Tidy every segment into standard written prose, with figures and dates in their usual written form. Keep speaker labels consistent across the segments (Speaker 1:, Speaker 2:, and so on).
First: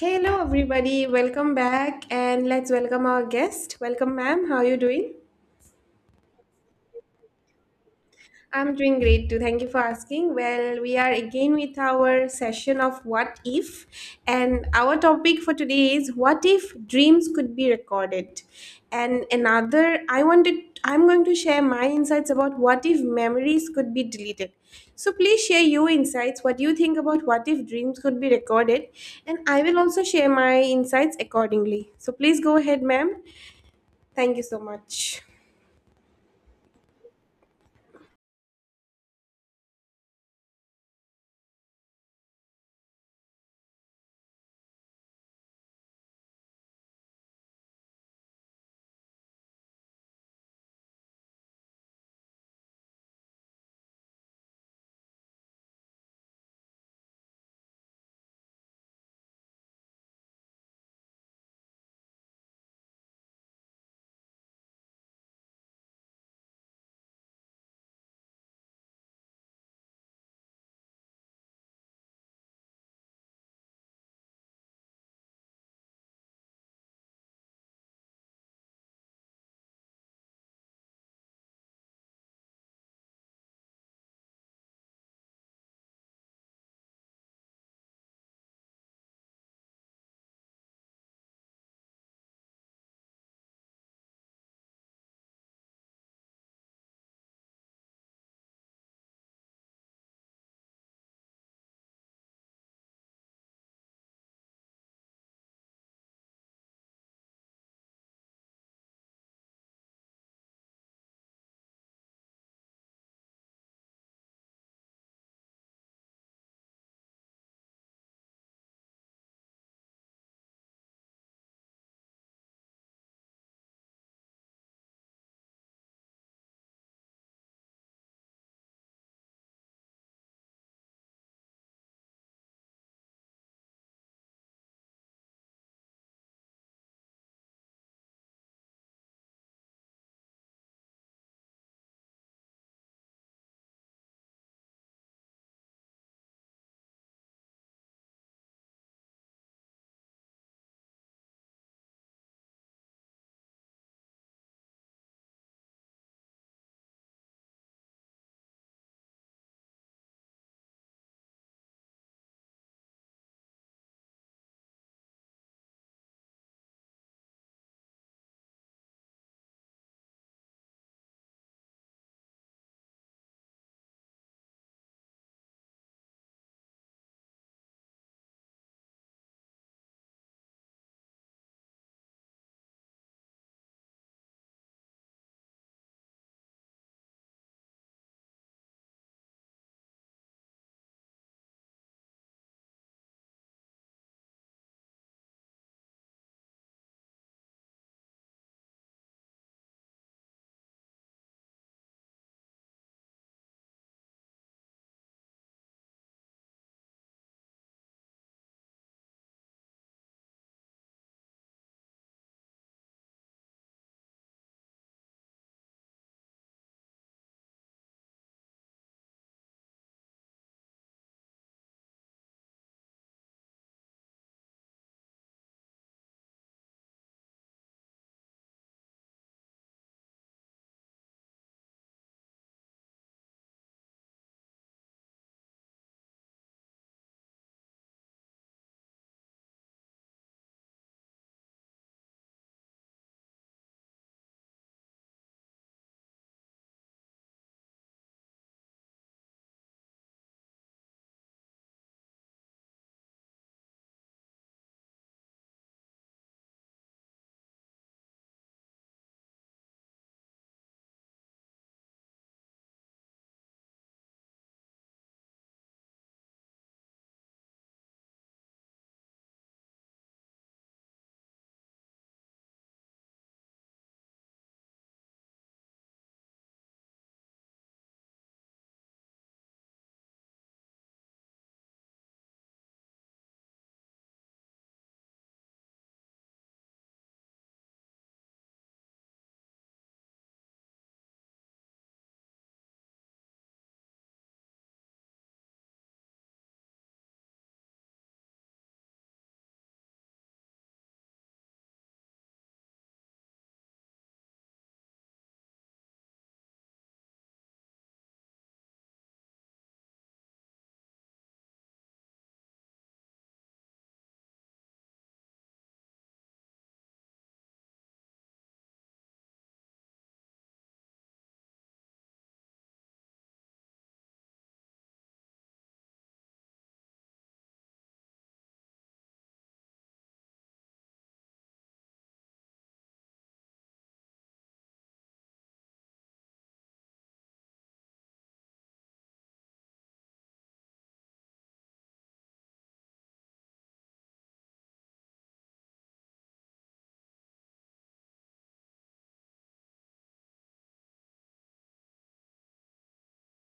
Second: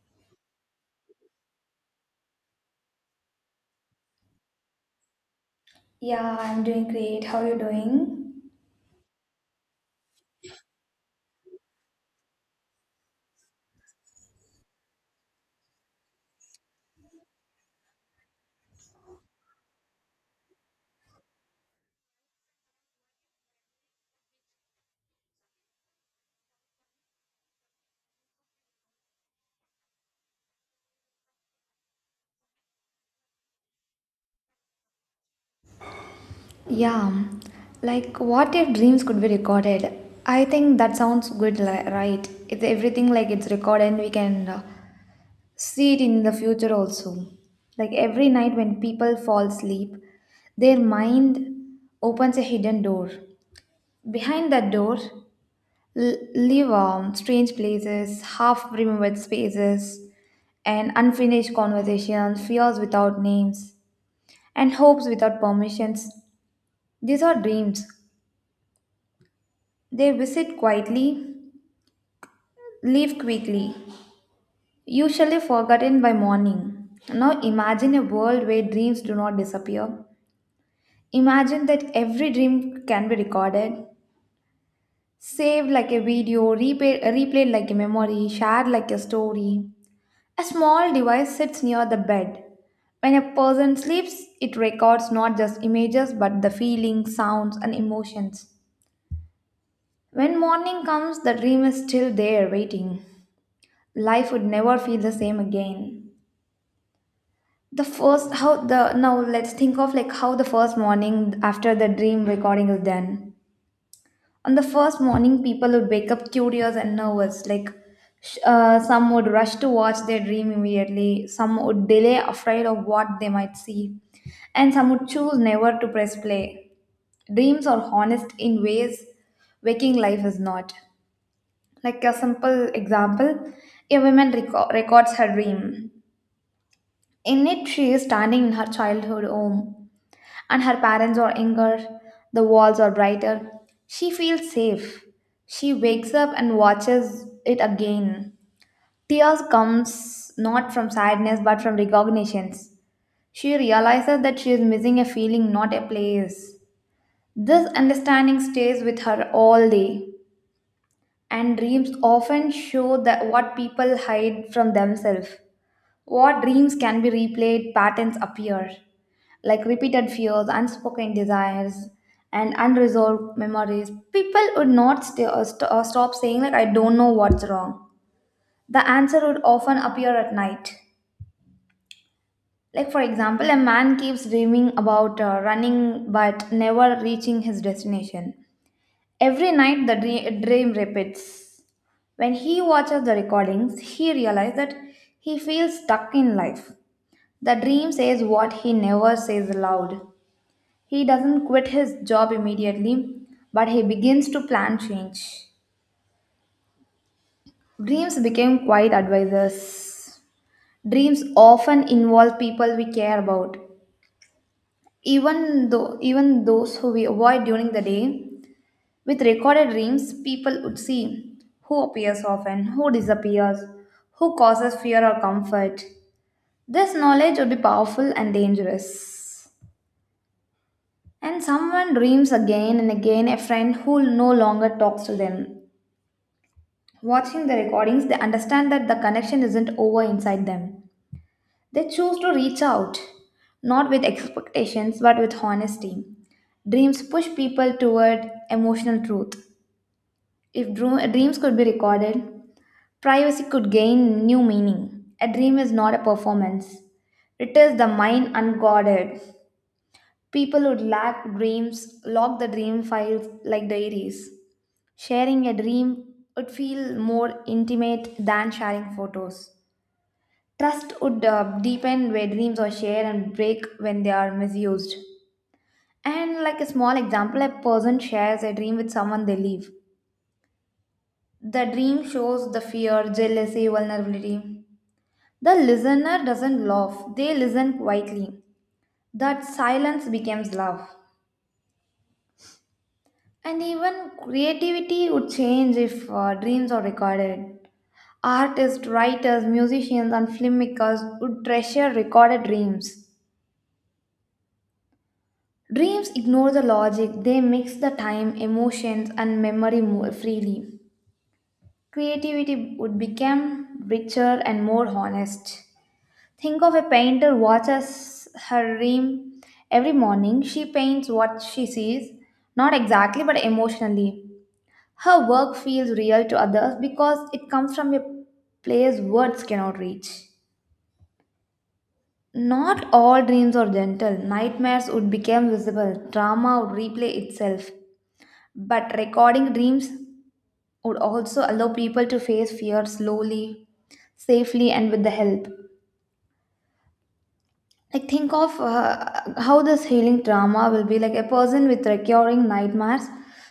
Speaker 1: Hello, everybody. Welcome back, and let's welcome our guest. Welcome, ma'am. How are you doing?
Speaker 2: Yeah, I'm doing great. How are you doing?
Speaker 1: I'm doing great too. Thank you for asking. Well, we are again with our session of what if, and our topic for today is what if dreams could be recorded. And another, I wanted, I'm going to share my insights about what if memories could be deleted. So please share your insights, what you think about what if dreams could be recorded, and I will also share my insights accordingly. So please go ahead, ma'am. Thank you so much.
Speaker 2: Yeah, like what if dreams could be recorded? I think that sounds good, right? If everything like it's recorded, we can see it in the future also. Like every night when people fall asleep, their mind opens a hidden door. Behind that door live strange places, half remembered spaces, and unfinished conversations, fears without names and hopes without permissions. These are dreams. They visit quietly, leave quickly, usually forgotten by morning. Now imagine a world where dreams do not disappear. Imagine that every dream can be recorded, saved like a video, replayed like a memory, shared like a story. A small device sits near the bed. When a person sleeps, it records not just images but the feelings, sounds, and emotions. When morning comes, the dream is still there waiting. Life would never feel the same again. The first how the now let's think of like how the first morning after the dream recording is done. On the first morning, people would wake up curious and nervous. Like some would rush to watch their dream immediately. Some would delay, afraid of what they might see, and some would choose never to press play. Dreams are honest in ways waking life is not. Like a simple example, a woman records her dream. In it, she is standing in her childhood home, and her parents are younger, the walls are brighter. She feels safe. She wakes up and watches it again. Tears comes not from sadness but from recognitions. She realizes that she is missing a feeling, not a place. This understanding stays with her all day and dreams often show that what people hide from themselves. What dreams can be replayed, patterns appear, like repeated fears, unspoken desires, and unresolved memories. People would not stop saying, like, I don't know what's wrong. The answer would often appear at night. Like, for example, a man keeps dreaming about running but never reaching his destination. Every night, the dream repeats. When he watches the recordings, he realizes that he feels stuck in life. The dream says what he never says aloud. He doesn't quit his job immediately, but he begins to plan change. Dreams became quiet advisors. Dreams often involve people we care about. Even though even those who we avoid during the day, with recorded dreams, people would see who appears often, who disappears, who causes fear or comfort. This knowledge would be powerful and dangerous. And someone dreams again and again a friend who no longer talks to them. Watching the recordings, they understand that the connection isn't over inside them. They choose to reach out, not with expectations but with honesty. Dreams push people toward emotional truth. If dreams could be recorded, privacy could gain new meaning. A dream is not a performance, it is the mind unguarded. People would lack dreams, lock the dream files like diaries. Sharing a dream would feel more intimate than sharing photos. Trust would deepen where dreams are shared and break when they are misused. And like a small example, a person shares a dream with someone they love. The dream shows the fear, jealousy, vulnerability. The listener doesn't laugh, they listen quietly. That silence becomes love. And even creativity would change if dreams are recorded. Artists, writers, musicians, and filmmakers would treasure recorded dreams. Dreams ignore the logic, they mix the time, emotions, and memory more freely. Creativity would become richer and more honest. Think of a painter watches her dream every morning. She paints what she sees, not exactly but emotionally. Her work feels real to others because it comes from a place words cannot reach. Not all dreams are gentle. Nightmares would become visible, drama would replay itself. But recording dreams would also allow people to face fear slowly, safely, and with the help. Like think of how this healing trauma will be like. A person with recurring nightmares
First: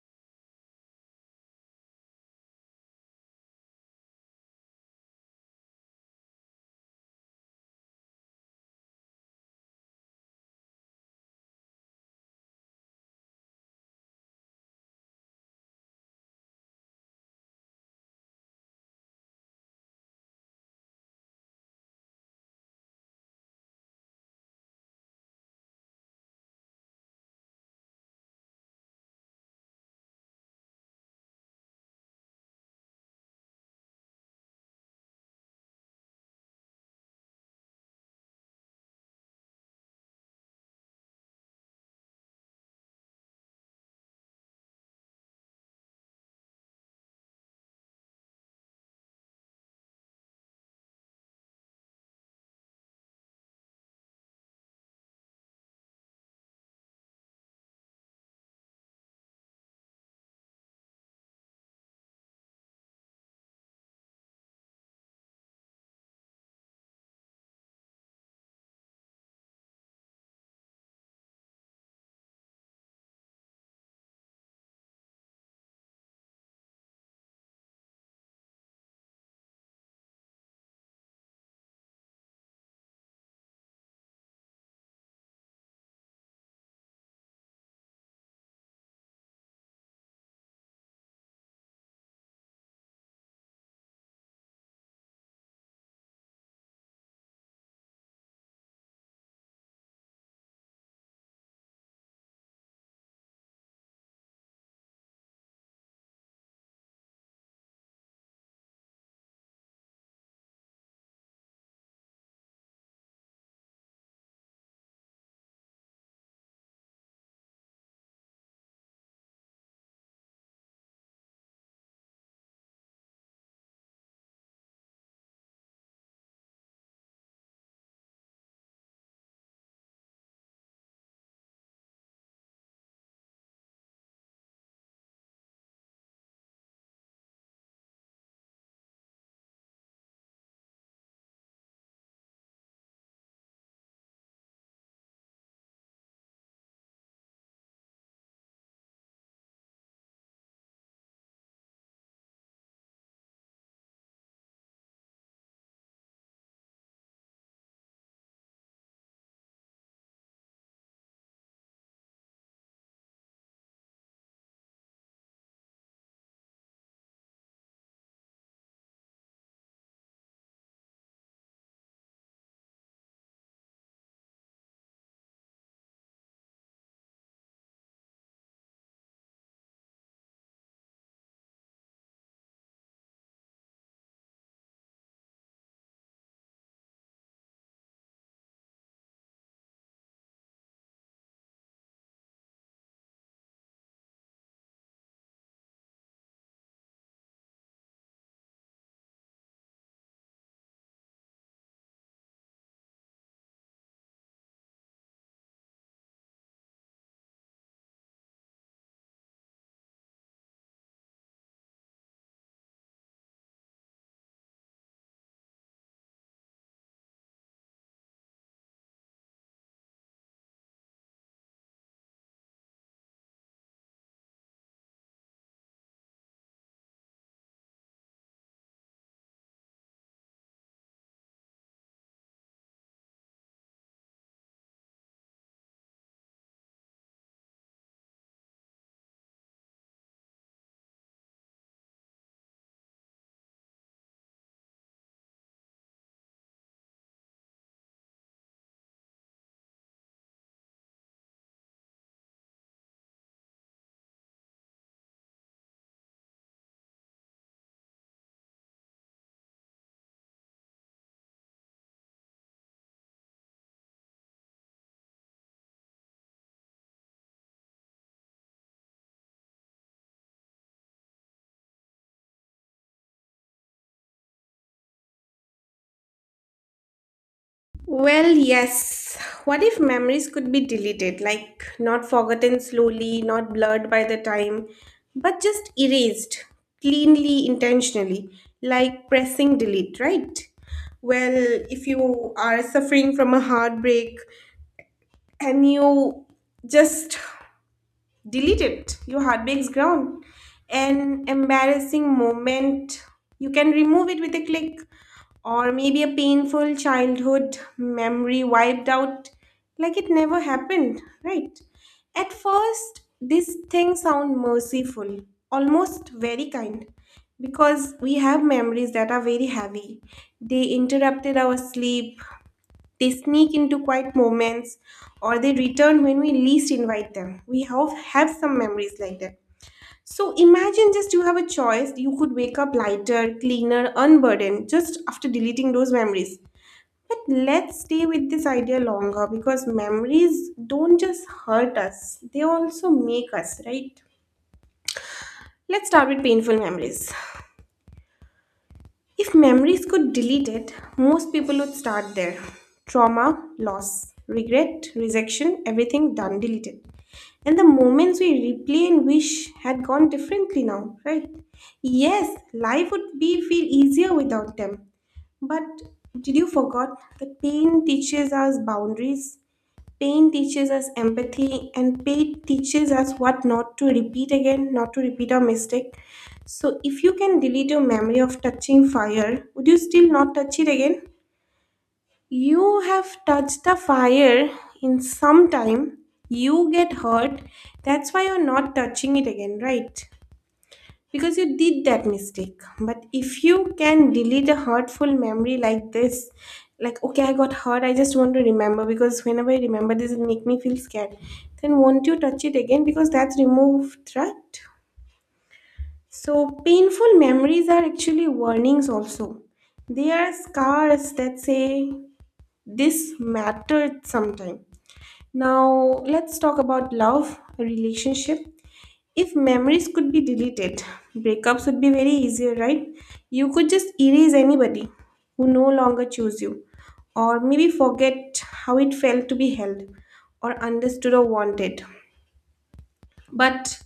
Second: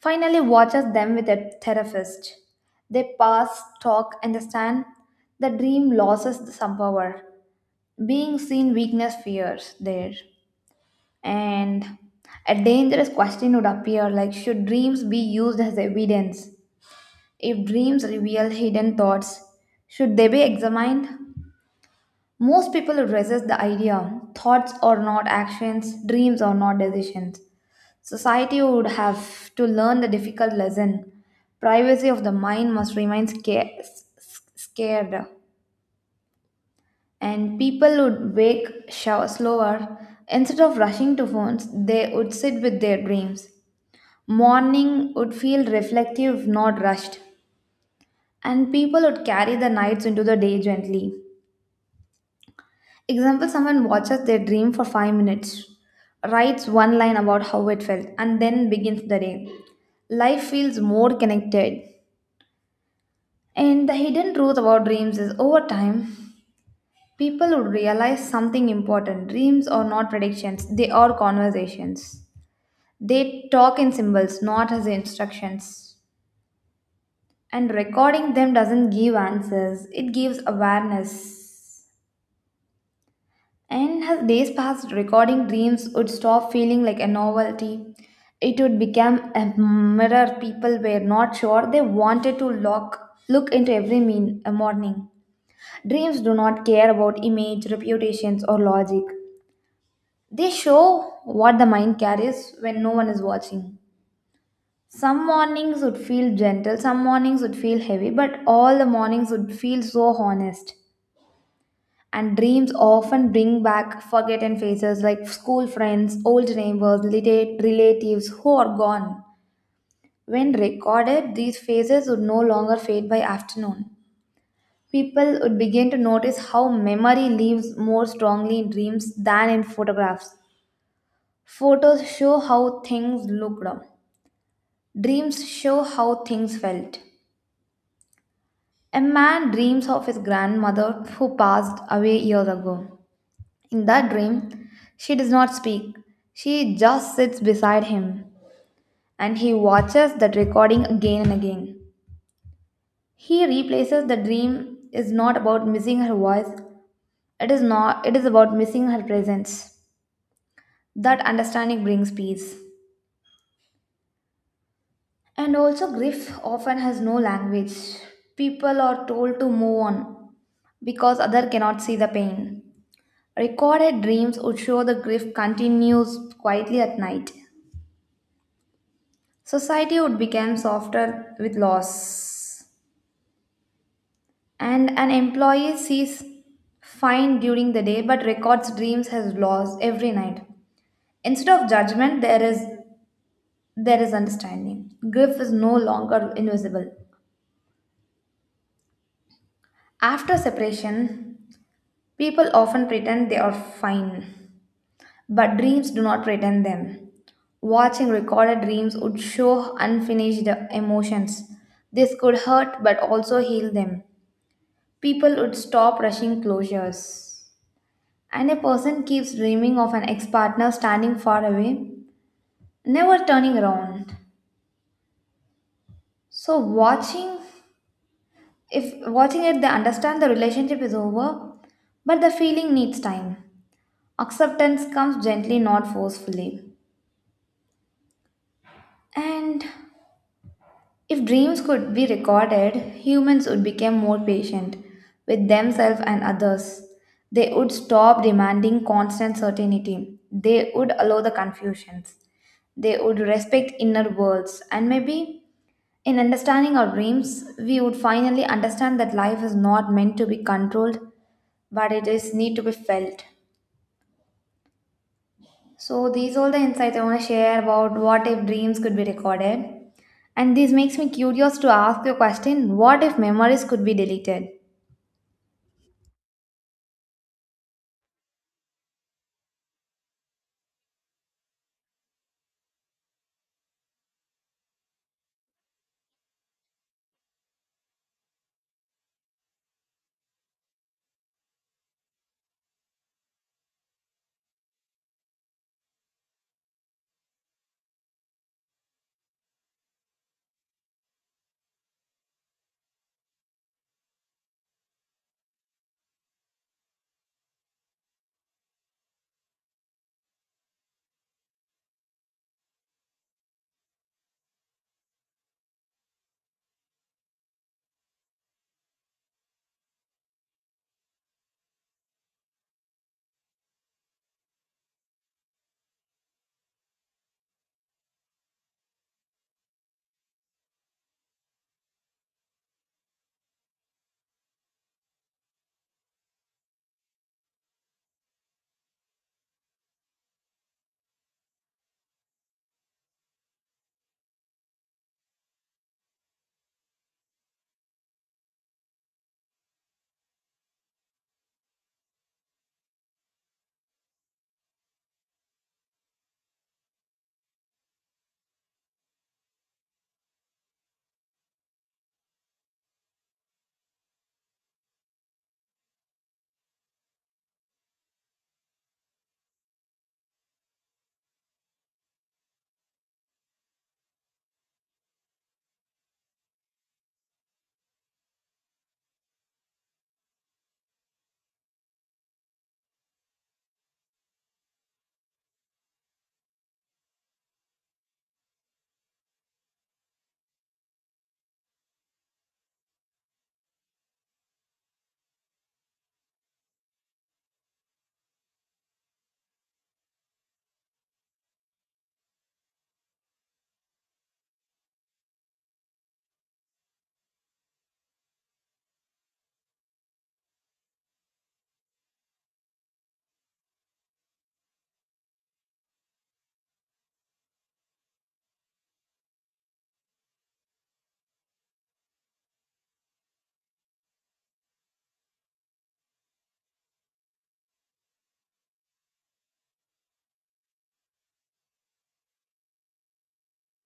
Speaker 2: finally watches them with a therapist. They pass, talk, understand. The dream loses some power, being seen weakness fears there. And a dangerous question would appear, like should dreams be used as evidence? If dreams reveal hidden thoughts, should they be examined? Most people resist the idea. Thoughts are not actions, dreams are not decisions. Society would have to learn the difficult lesson. Privacy of the mind must remain scared, and people would wake slower. Instead of rushing to phones, they would sit with their dreams. Morning would feel reflective, not rushed, and people would carry the nights into the day gently. Example, someone watches their dream for 5 minutes, writes one line about how it felt, and then begins the day. Life feels more connected. And the hidden truth about dreams is over time, people will realize something important. Dreams are not predictions, they are conversations. They talk in symbols, not as instructions. And recording them doesn't give answers, it gives awareness. And as days passed, recording dreams would stop feeling like a novelty. It would become a mirror people were not sure they wanted to look into every mean, a morning. Dreams do not care about image, reputations, or logic. They show what the mind carries when no one is watching. Some mornings would feel gentle, some mornings would feel heavy, but all the mornings would feel so honest. And dreams often bring back forgotten faces like school friends, old neighbors, relatives who are gone. When recorded, these faces would no longer fade by afternoon. People would begin to notice how memory lives more strongly in dreams than in photographs. Photos show how things looked. Dreams show how things felt. A man dreams of his grandmother who passed away years ago. In that dream, she does not speak. She just sits beside him and he watches that recording again and again. He replaces the dream is not about missing her voice. It is not it is about missing her presence. That understanding brings peace. And also grief often has no language. People are told to move on because other cannot see the pain. Recorded dreams would show the grief continues quietly at night. Society would become softer with loss. And an employee sees fine during the day but records dreams has lost every night. Instead of judgment, there is understanding. Grief is no longer invisible. After separation, people often pretend they are fine, but dreams do not pretend them. Watching recorded dreams would show unfinished emotions. This could hurt but also heal them. People would stop rushing closures. And a person keeps dreaming of an ex partner standing far away, never turning around. So, if watching it, they understand the relationship is over, but the feeling needs time. Acceptance comes gently, not forcefully. And if dreams could be recorded, humans would become more patient with themselves and others. They would stop demanding constant certainty. They would allow the confusions. They would respect inner worlds. And maybe in understanding our dreams, we would finally understand that life is not meant to be controlled, but it is need to be felt. So these all the insights I want to share about what if dreams could be recorded. And this makes me curious to ask your question, what if memories could be deleted?
Speaker 1: Well, yes. What if memories could be deleted, like not forgotten slowly, not blurred by the time, but just erased cleanly, intentionally, like pressing delete, right? Well, if you are suffering from a heartbreak and you just delete it, your heartbreak's gone. An embarrassing moment, you can remove it with a click, or maybe a painful childhood memory wiped out like it never happened, right? At first, these things sound merciful, almost very kind, because we have memories that are very heavy. They interrupted our sleep, they sneak into quiet moments, or they return when we least invite them. We have some memories like that. So imagine just you have a choice. You could wake up lighter, cleaner, unburdened just after deleting those memories. But let's stay with this idea longer because memories don't just hurt us, they also make us, right? Let's start with painful memories. If memories could delete it, most people would start there. Trauma, loss, regret, rejection, everything done, deleted. And the moments we replay and wish had gone differently now, right? Yes, life would be feel easier without them. But did you forget that pain teaches us boundaries? Pain teaches us empathy, and pain teaches us what not to repeat again, not to repeat our mistake. So if you can delete your memory of touching fire, would you still not touch it again? You have touched the fire in some time, you get hurt. That's why you're not touching it again, right? Because you did that mistake. But if you can delete a hurtful memory like this, like, okay, I got hurt, I just want to remember because whenever I remember this, it make me feel scared. Then won't you touch it again because that's removed, right? So, painful memories are actually warnings, also. They are scars that say, this mattered sometime. Now let's talk about love relationship. If memories could be deleted, breakups would be very easier, right? You could just erase anybody who no longer choose you, or maybe forget how it felt to be held, or understood or wanted. But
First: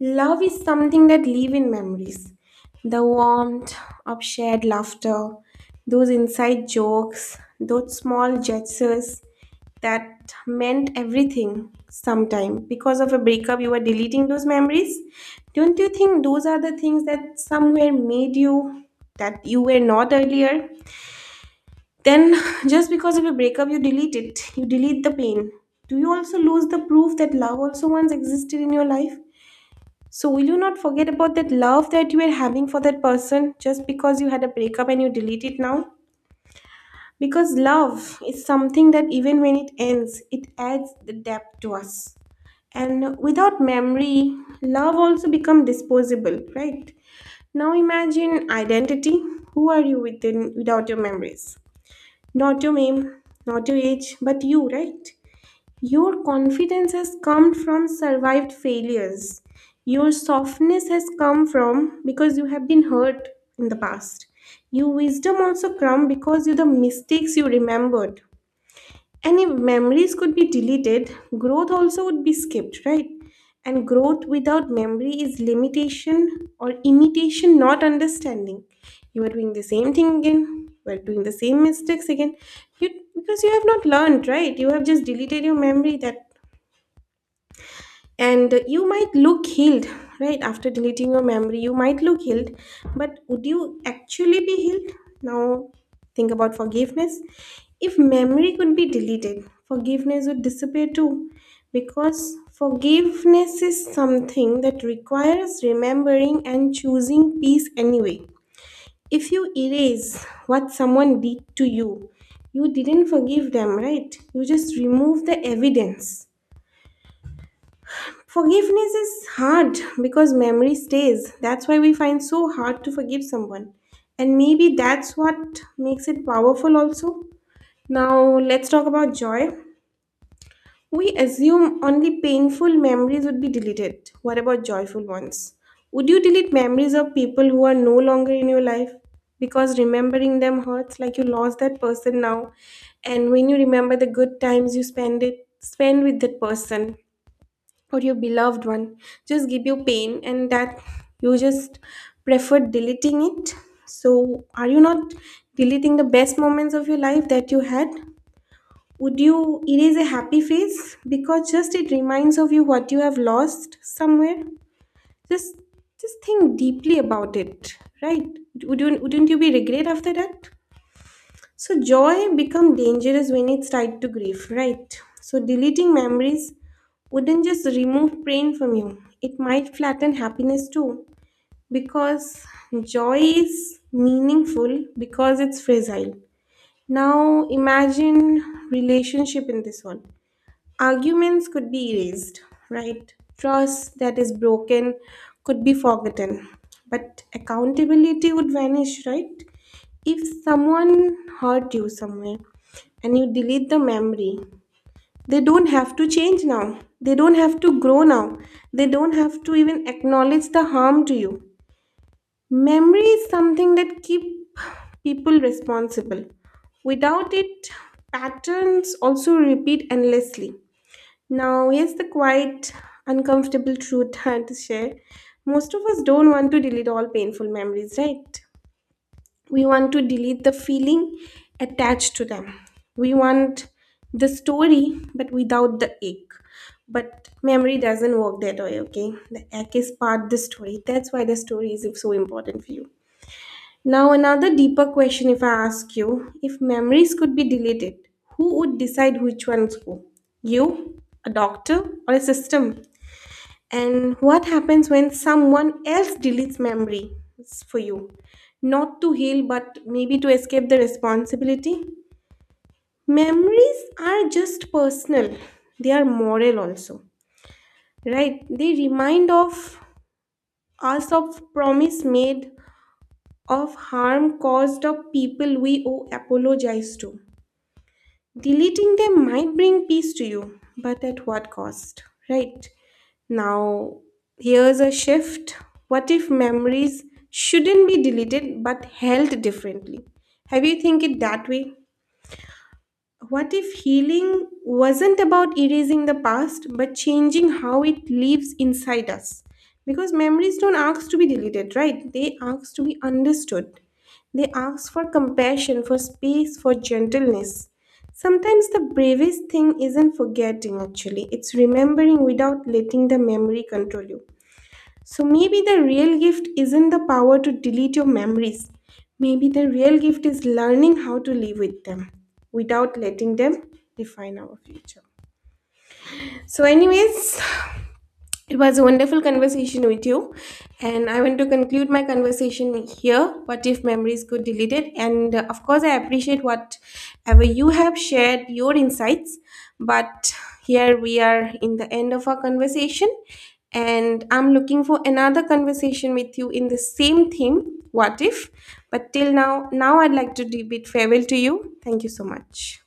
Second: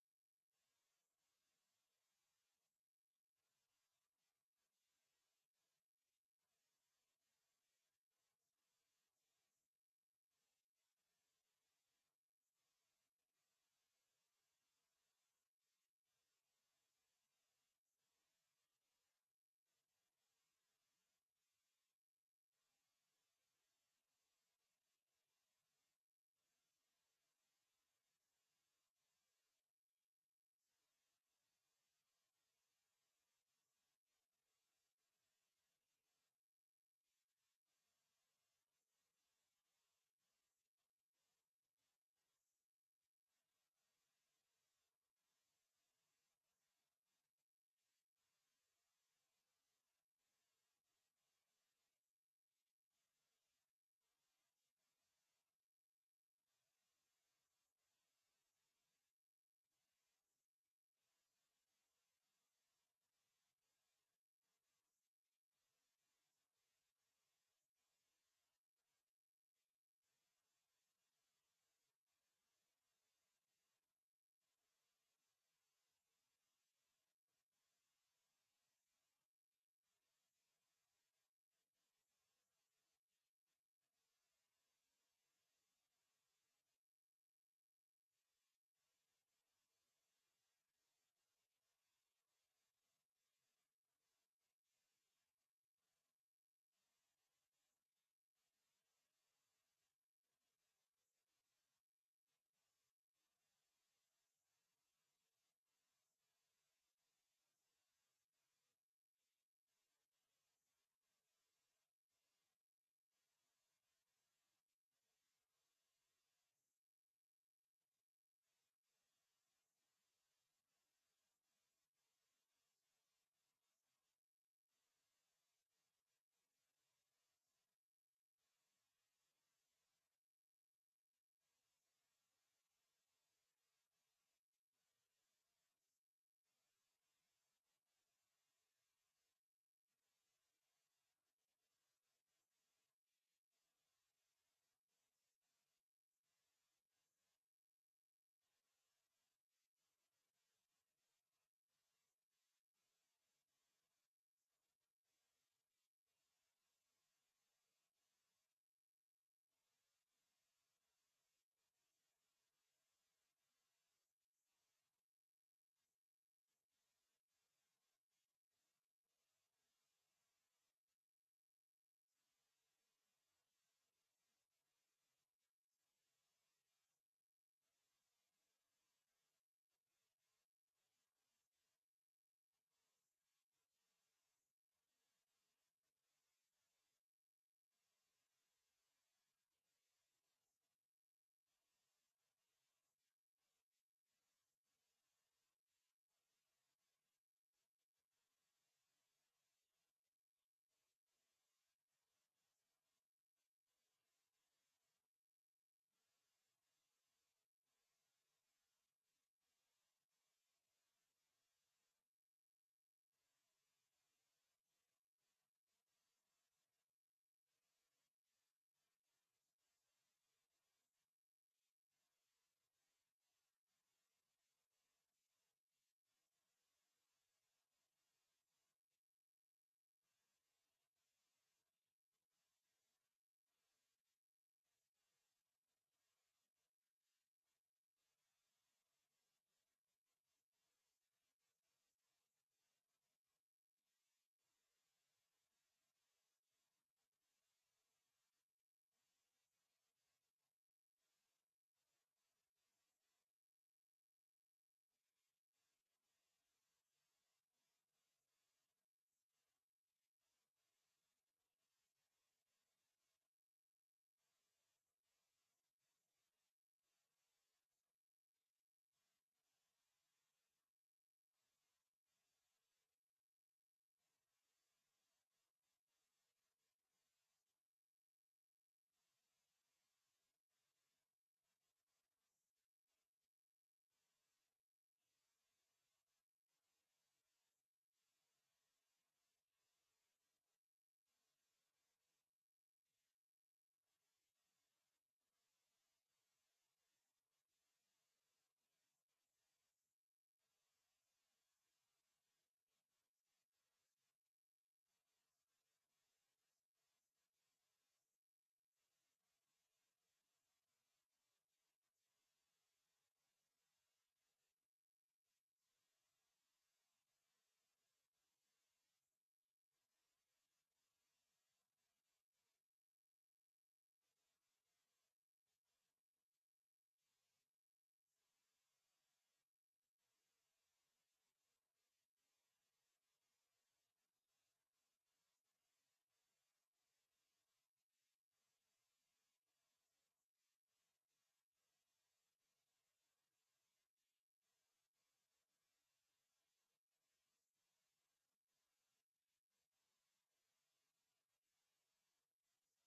Speaker 1: love is something that live in memories. The warmth of shared laughter, those inside jokes, those small gestures that meant everything sometime. Because of a breakup, you were deleting those memories. Don't you think those are the things that somewhere made you that you were not earlier? Then just because of a breakup, you delete it. You delete the pain. Do you also lose the proof that love also once existed in your life? So, will you not forget about that love that you were having for that person just because you had a breakup and you delete it now? Because love is something that even when it ends, it adds the depth to us. And without memory, love also become disposable, right? Now imagine identity. Who are you within without your memories? Not your name, not your age, but you, right? Your confidence has come from survived failures. Your softness has come from because you have been hurt in the past. Your wisdom also come because of the mistakes you remembered. And if memories could be deleted, growth also would be skipped, right? And growth without memory is limitation or imitation, not understanding. You are doing the same thing again. You are doing the same mistakes again. You because you have not learned, right? You have just deleted your memory that, and you might look healed, right? After deleting your memory, you might look healed, but would you actually be healed? Now, think about forgiveness. If memory could be deleted, forgiveness would disappear too, because forgiveness is something that requires remembering and choosing peace anyway. If you erase what someone did to you, you didn't forgive them, right? You just remove the evidence. Forgiveness is hard because memory stays. That's why we find so hard to forgive someone. And maybe that's what makes it powerful also. Now let's talk about joy. We assume only painful memories would be deleted. What about joyful ones? Would you delete memories of people who are no longer in your life? Because remembering them hurts like you lost that person now. And when you remember the good times you spend with that person, or your beloved one just give you pain, and that you just prefer deleting it, so are you not deleting the best moments of your life that you had? Would you erase a happy face because just it reminds of you what you have lost somewhere? just just think deeply about it, right? Would you, wouldn't you be regret after that? So joy become dangerous when it's tied to grief, right? So deleting memories wouldn't just remove pain from you. It might flatten happiness too, because joy is meaningful because it's fragile. Now imagine relationship in this one. Arguments could be erased, right? Trust that is broken could be forgotten, but accountability would vanish, right? If someone hurt you somewhere and you delete the memory, they don't have to change now. They don't have to grow now. They don't have to even acknowledge the harm to you. Memory is something that keeps people responsible. Without it, patterns also repeat endlessly. Now, here's the quite uncomfortable truth I had to share. Most of us don't want to delete all painful memories, right? We want to delete the feeling attached to them. We want the story but without the ache. But memory doesn't work that way, okay? The ache is part the story. That's why the story is so important for you. Now another deeper question, if I ask you, if memories could be deleted, who would decide which ones go? You, a doctor, or a system? And what happens when someone else deletes memories for you? Not to heal, but maybe to escape the responsibility? Memories are just personal, they are moral also, right? They remind of us of promise made, of harm caused, of people we owe apologize to. Deleting them might bring peace to you, but at what cost, right? Now, here's a shift. What if memories shouldn't be deleted but held differently? Have you think it that way? What if healing wasn't about erasing the past, but changing how it lives inside us? Because memories don't ask to be deleted, right? They ask to be understood. They ask for compassion, for space, for gentleness. Sometimes the bravest thing isn't forgetting, actually, it's remembering without letting the memory control you. So maybe the real gift isn't the power to delete your memories. Maybe the real gift is learning how to live with them without letting them define our future. So, anyways, it was a wonderful conversation with you, and I want to conclude my conversation here. What if memories could delete it? And of course, I appreciate whatever you have shared your insights. But here we are in the end of our conversation, and I'm looking for another conversation with you in the same theme. What if? But till now, now I'd like to bid farewell to you. Thank you so much.